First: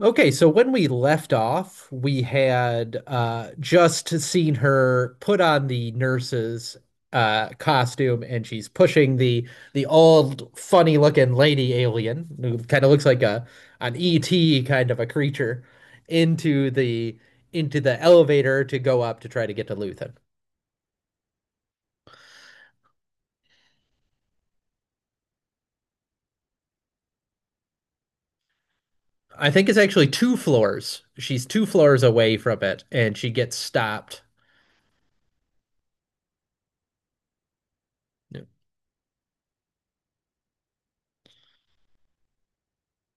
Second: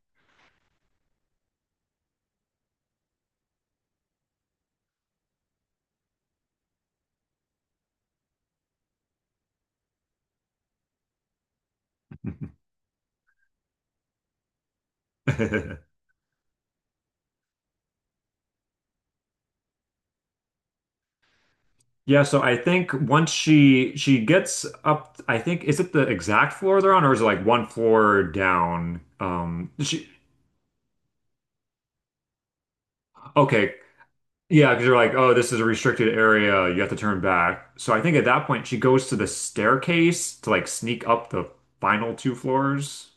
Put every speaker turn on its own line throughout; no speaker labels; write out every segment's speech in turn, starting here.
Okay, so when we left off, we had just seen her put on the nurse's costume, and she's pushing the old, funny-looking lady alien, who kind of looks like a an ET kind of a creature, into the into the elevator to go up to try to get to Luthen.
Yeah, so I think once she gets up, I think is it the exact floor they're on, or is it like one floor down?
I think
Um,
it's actually
she
two floors. She's two floors away from it, and she gets
okay,
stopped.
yeah, because they're like, oh, this is a restricted area, you have to turn back. So I think at that point she goes to the staircase to like sneak up the final two floors.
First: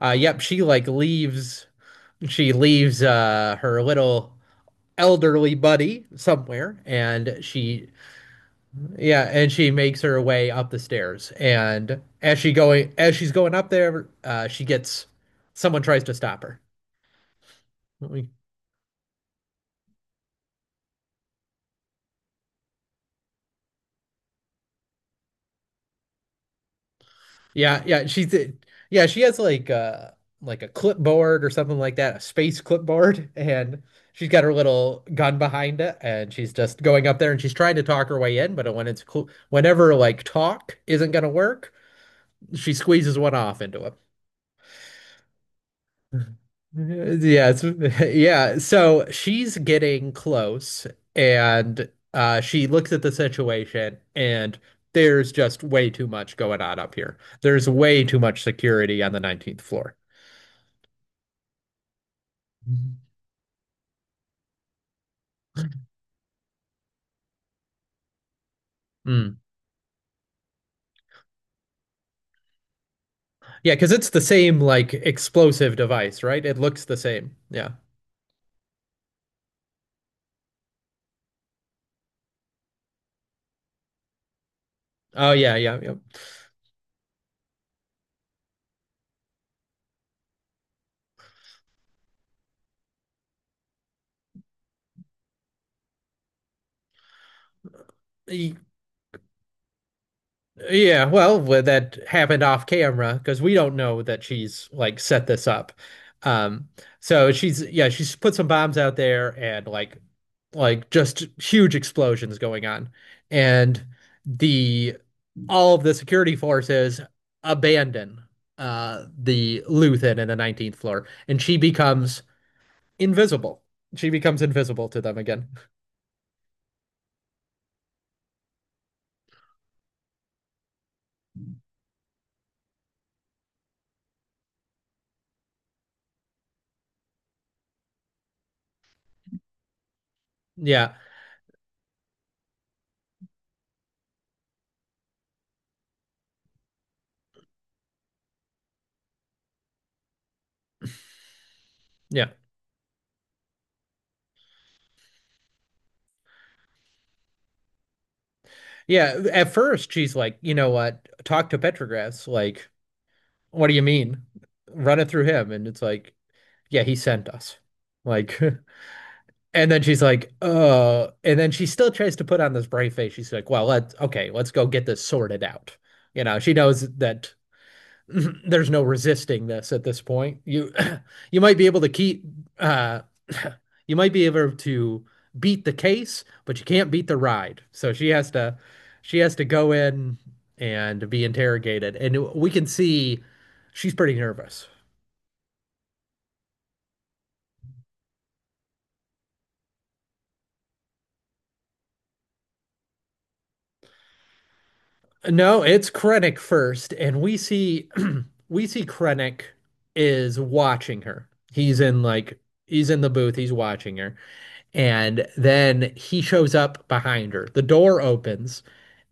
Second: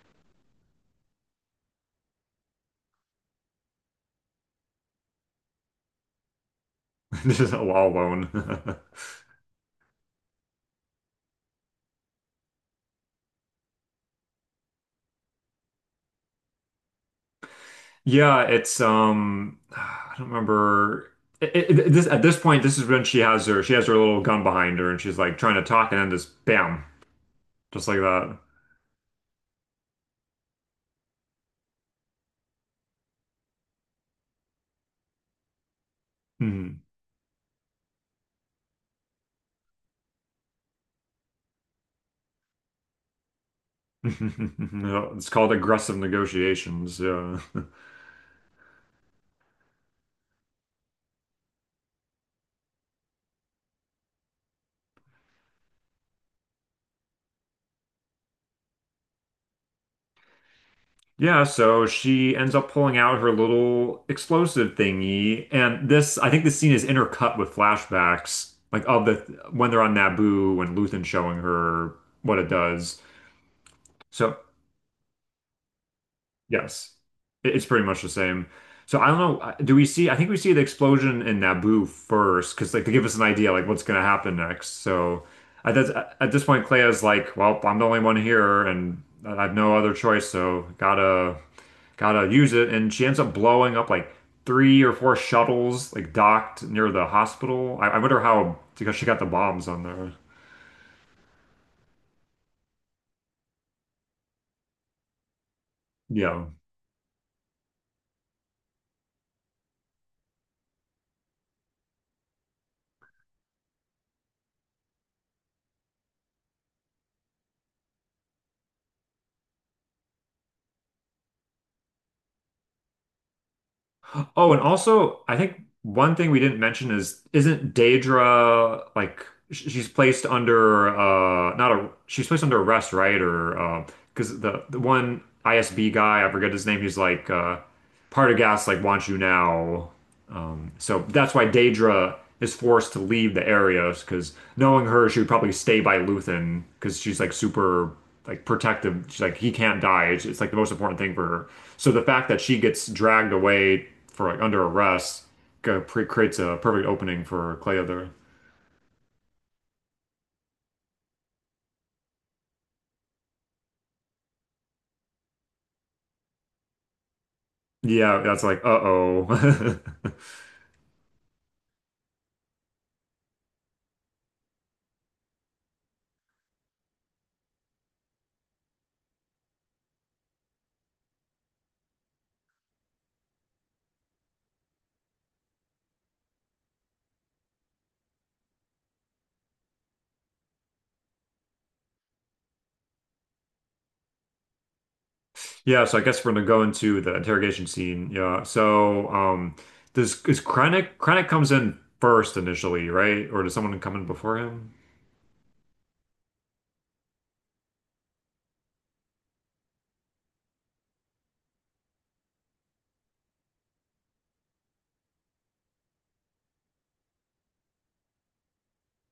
Yep, she like leaves. She leaves her little elderly buddy somewhere, and
This is all
she
alone.
yeah and she makes her way up the stairs, and as she's going up there, she gets, someone tries to stop her.
Yeah, it's I don't remember. It- it- this at this point, this is when she has her little gun behind her, and she's like trying to talk, and then this bam.
yeah
Just like
yeah she's,
that.
yeah, she has like a clipboard or something like that, a space clipboard, and she's got her little gun behind it, and she's
Hmm.
just going up there, and she's trying to talk her way in, but whenever like talk isn't going to work, she squeezes one off into
It's called aggressive
him.
negotiations. Yeah.
Yeah, it's, yeah. So she's getting close, and she looks at the situation, and there's just way too much going on up here. There's way too much security on the 19th floor.
Yeah, so she ends up pulling
Mhm.
out her little explosive thingy, and this I think this scene is intercut with flashbacks, like of the
Mm.
when they're on Naboo when Luthen's showing her what it does.
Yeah, because it's the
So
same like explosive device, right? It looks
yes.
the same.
It's
Yeah.
pretty much the same. So I don't know. Do we see? I think we see the explosion in Naboo first, because like to give us an idea like what's going to happen next. So
Oh yeah,
at
yeah,
this, at this point, Clea's like, "Well, I'm the only one here, and I have no other choice, so gotta use it." And she ends up blowing up like three or four shuttles like docked near the hospital. I wonder
yeah.
how because she got the bombs on there.
Yeah, well, that happened off camera because we don't know that she's like set this up.
Yeah.
Um, so she's, yeah, she's put some bombs out there, and like just huge explosions going on. And the all of the security forces abandon the Luthen in the 19th floor, and she becomes invisible. She becomes
Oh, and
invisible to them
also, I
again.
think one thing we didn't mention is isn't Daedra like she's placed under not a she's placed under arrest, right? Or because the one ISB guy, I forget his name, he's like Partagas like wants you now. Um,
Yeah.
so that's why Daedra is forced to leave the Arios because knowing her, she would probably stay by Luthen because she's like super like protective. She's like he can't die. It's like the most important thing for her. So the
Yeah.
fact that she gets dragged away for like under arrest uh, creates a perfect opening for Cleother.
Yeah, at first she's like, you know what? Talk to Petrogras. Like, what do you mean? Run it through him. And it's like, yeah, he sent us.
Yeah,
Like,
that's like uh
and
oh.
then she's like, and then she still tries to put on this brave face. She's like, well, let's, okay, let's go get this sorted out. You know, she knows that there's no resisting this at this point. You, you might be able to keep, uh, you might be able to beat the case, but you can't beat the ride. So she has to go in and be interrogated. And we can see she's pretty nervous.
Yeah, so I guess we're gonna go into the interrogation scene. Yeah. So, does is Krennic comes in first initially, right? Or does someone come in before him?
No, it's Krennic first, and we see we see Krennic is watching her. He's in like he's in the booth, he's watching her, and then he shows up behind her. The door opens,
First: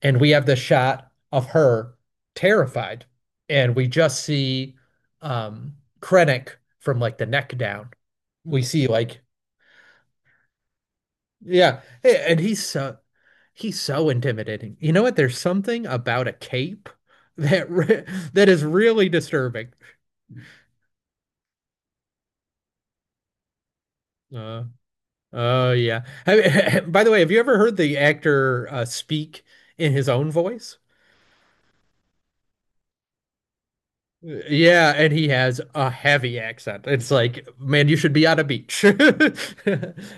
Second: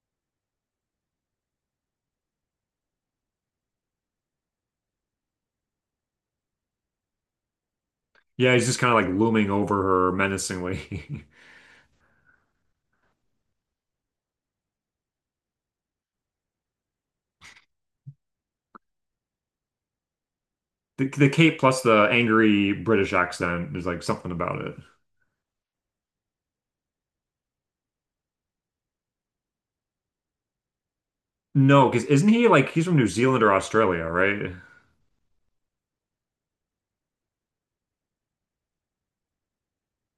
and we have the shot of her terrified, and we just see um Krennic from like the neck down.
Yeah,
We
he's just
see
kind of like
like,
looming over her menacingly.
yeah, hey, and he's so intimidating. You know what? There's something about a cape that re that is really disturbing.
The cape plus the angry British accent, there's like something about
Uh,
it.
oh yeah. By the way, have you ever heard the actor speak in his own voice?
No, because isn't he like he's from New Zealand or Australia, right?
Yeah, and he has a heavy accent. It's like, man, you should be on a beach.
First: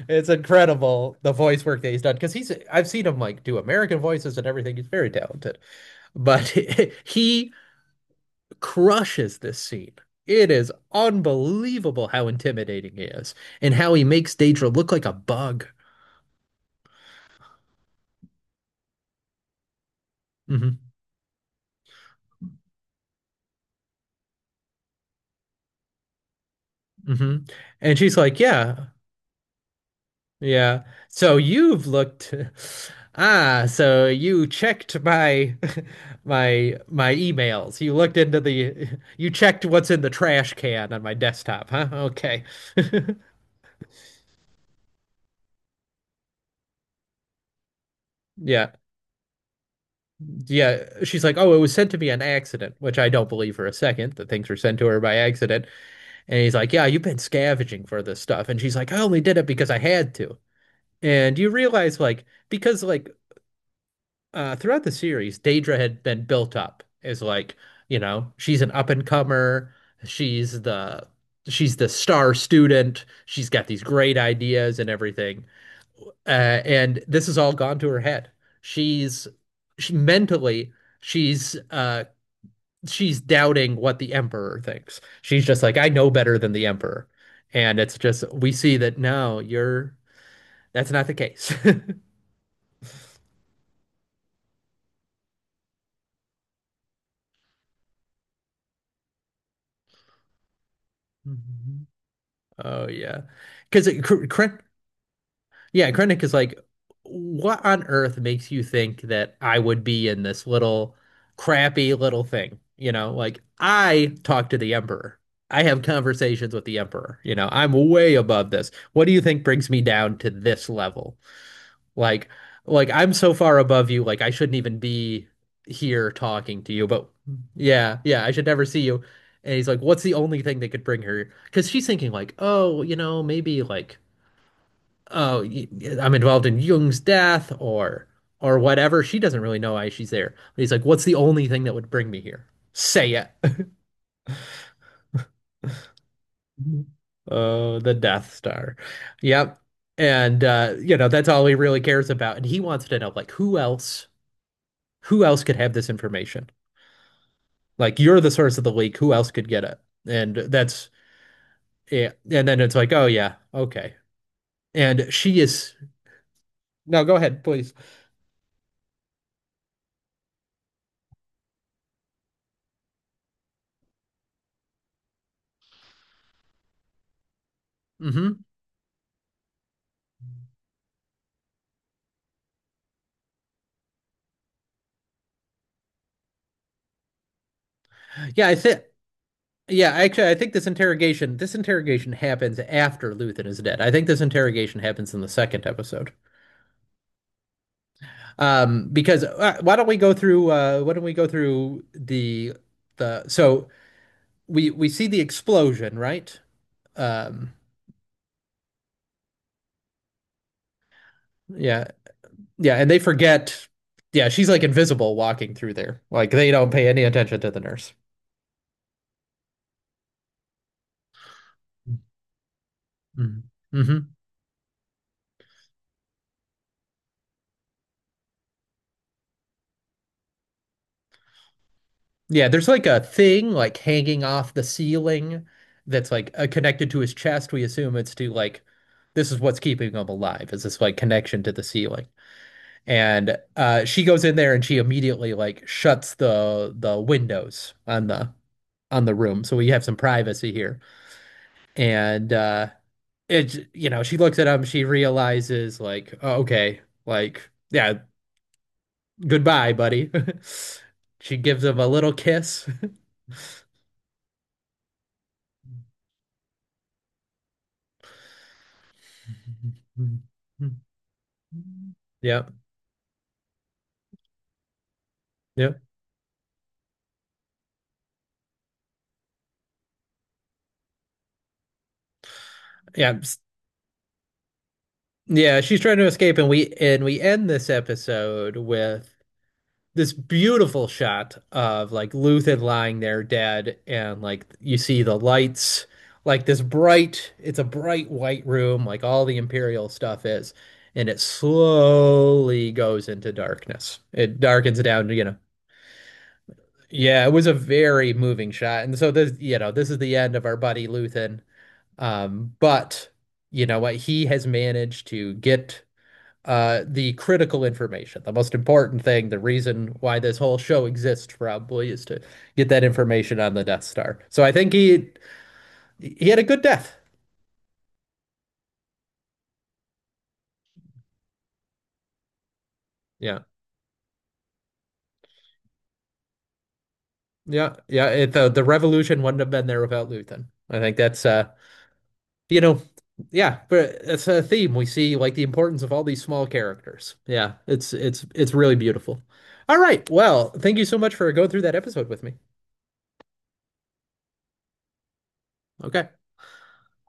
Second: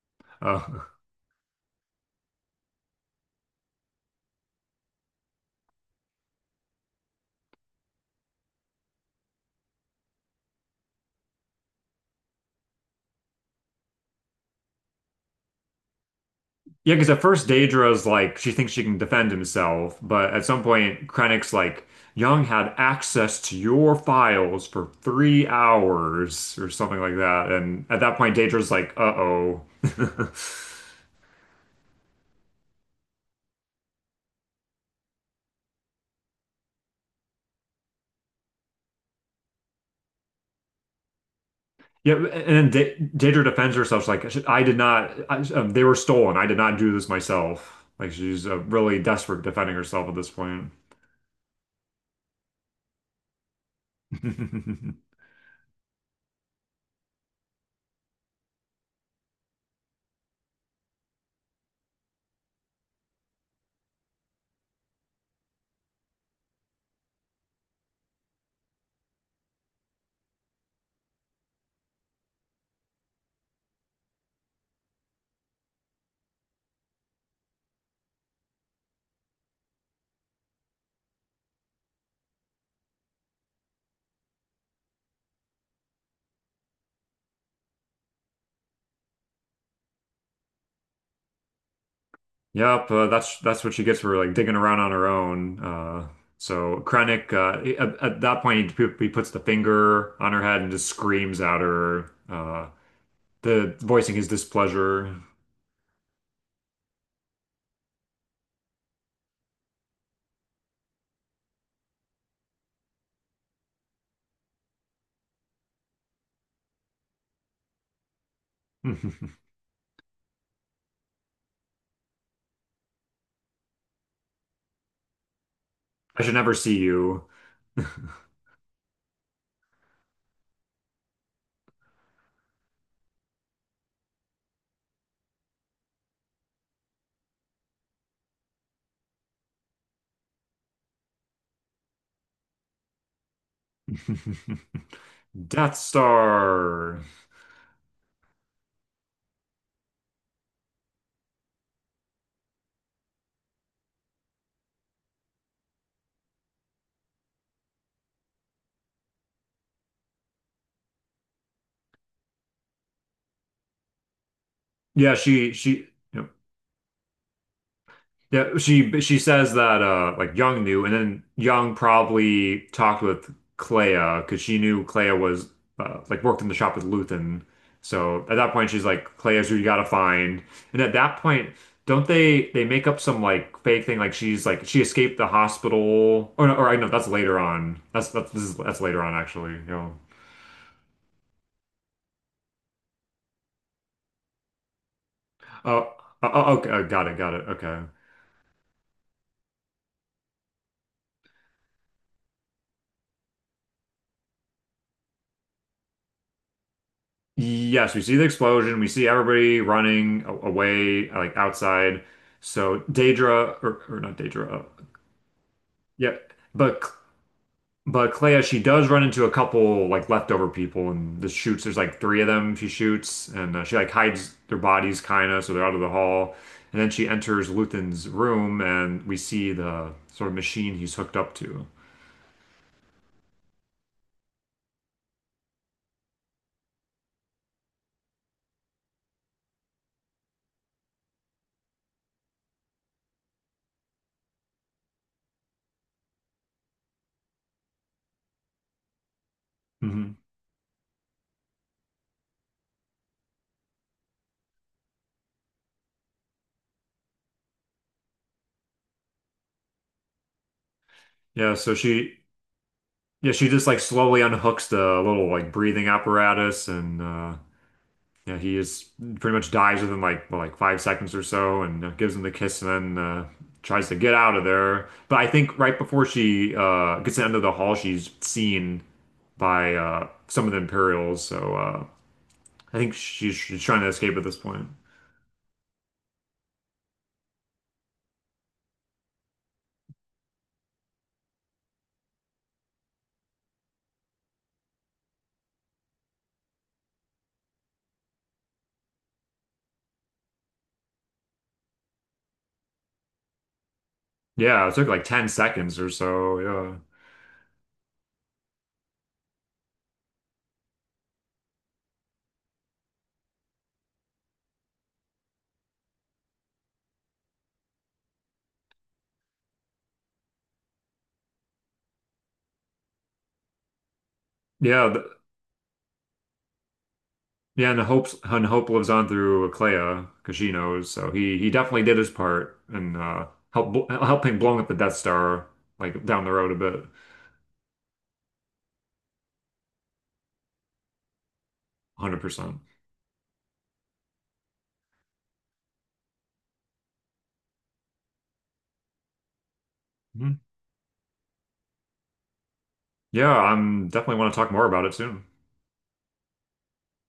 It's
Oh,
incredible the voice work that he's done, because he's I've seen him like do American voices and everything. He's very talented, but he crushes this scene. It is unbelievable how intimidating he is and how he makes Daedra look like a bug.
yeah, because at first Daedra's like she thinks she can defend himself, but at some
Hmm.
point Krennic's like Young had access to your files for 3 hours or something like
Hmm.
that, and
And
at
she's
that point
like,
Daedra's
yeah,
like, "Uh-oh."
yeah. So you've looked. Ah, so you checked my my emails. You looked into the you checked what's in the trash can on my desktop, huh?
Yeah,
Okay.
and then Daedra defends herself. She's like, "I did not. I, they were stolen. I did not do this myself." Like she's
Yeah.
really desperate defending herself at this point.
Yeah. She's like, "Oh, it was sent to me on accident," which I don't believe for a second that things were sent to her by accident. And he's like, yeah, you've been scavenging for this stuff. And she's like, I only did it because I had to. And you realize, like, because, like, throughout the series, Daedra had been built up as, like, you know, she's an up and comer. She's the. She's the star student. She's got these great ideas and everything. And this has all gone to her head. She's she mentally she's, she's doubting what the emperor thinks. She's just like, I know better than the emperor. And it's just, we see that no, you're, that's not the case.
Yep, that's what she gets for like digging around on her own. So Krennic, at that point, he puts the finger on her head and just screams at
Mhm.
her,
Oh, yeah.
the
Because
voicing his
Krennic,
displeasure.
yeah, Krennic is like, what on earth makes you think that I would be in this little crappy little thing? You know, like I talk to the emperor. I have conversations with the emperor. You know, I'm way above this.
I
What do you think brings me down to this level? Like, like I'm so far above you, like I shouldn't even be here
should never
talking to
see
you. But
you.
yeah, yeah, I should never see you. And he's like, what's the only thing that could bring her? Because she's thinking like, oh, you know, maybe like, oh, y- I'm involved in Jung's death or whatever. She doesn't really know why she's there. But he's like, what's the only thing that would bring me here? Say it.
Death Star.
Oh, the Death Star. Yep. And you know, that's all he really cares about. And he wants to know like who else could have this information? Like you're the source of the leak. Who else could get it? And that's, yeah. And then it's like, oh yeah, okay. And
Yeah,
she
she
is
she. Yep.
no. Go ahead, please.
Yeah, she says that like Young knew, and then Young probably talked with Clea because she knew Clea was like worked in the shop with Luthen. So at
Hmm.
that point, she's like, "Clea's who you gotta find." And at that point, don't they make up some like fake thing like she's like she escaped the hospital or no, or I know that's later on. That's this
Yeah, I
is that's
think.
later on actually. You
Yeah,
know.
actually, I think this interrogation happens after Luthen is dead. I think this interrogation happens in the second
Oh,
episode.
oh, oh, okay, oh, got it, got it. Okay.
Because why don't we go through? Why don't we go through the so we see the explosion, right? Um,
Yes, we see the explosion. We see everybody running away, like
yeah,
outside.
yeah,
So
and they
Daedra,
forget.
or not
Yeah, she's
Daedra,
like invisible walking through there.
yeah,
Like they don't
but
pay any attention to the nurse.
but Clea, she does run into a couple like leftover people, and this shoots. There's like three of them. She shoots,
Mm-hmm.
and she like
Mm-hmm.
hides their bodies, kind of, so they're out of the hall. And then she enters Luthen's room, and we see the sort of machine he's hooked up to.
Yeah, there's like a thing like hanging off the ceiling that's like connected to his chest. We assume it's to like this is what's keeping him alive, is this like connection to the ceiling. And she goes in there, and she immediately like shuts the windows on the room. So we have some
Hmm.
privacy here. And it's, you know, she looks at him, she realizes like, oh, okay, like, yeah, goodbye buddy. She
Yeah,
gives
so
him a little kiss.
yeah, she just like slowly unhooks the little like breathing apparatus, and yeah, he is pretty much dies within like well, like 5 seconds or so, and gives him the
Yep.
kiss, and then tries to get out of there. But I think right
Yep.
before she gets to the end of the hall, she's seen by some of the Imperials. So I think
yeah s-
she's trying to escape at this point.
yeah, she's trying to escape, and we end this episode with this beautiful shot of like Luthen lying there dead, and like you see the lights, like this bright, it's a bright white room, like all the Imperial stuff is, and it slowly goes into darkness. It
Yeah, it
darkens
took like
down, you
ten
know.
seconds or so. Yeah,
Yeah, it was a very moving shot. And so this, you know, this is the end of our buddy Luthen. But you know what? He has managed to get the critical information, the most important thing, the reason why this whole show exists probably is to get that information on the Death Star. So I think
yeah, the,
he had a good death.
yeah. And Hope lives on through Clea because she knows. So he definitely did his part and
Yeah,
helping blowing up the Death Star like down the road a bit.
yeah, yeah. It, the revolution wouldn't have been there without Luthen. I think that's
100%.
you know, yeah, but it's a theme we see like the importance of all these small characters. Yeah, it's it's really beautiful. All right,
Mhm.
well, thank you so much for going through that episode with me.
Yeah, I'm definitely want to talk more about it soon.
Okay.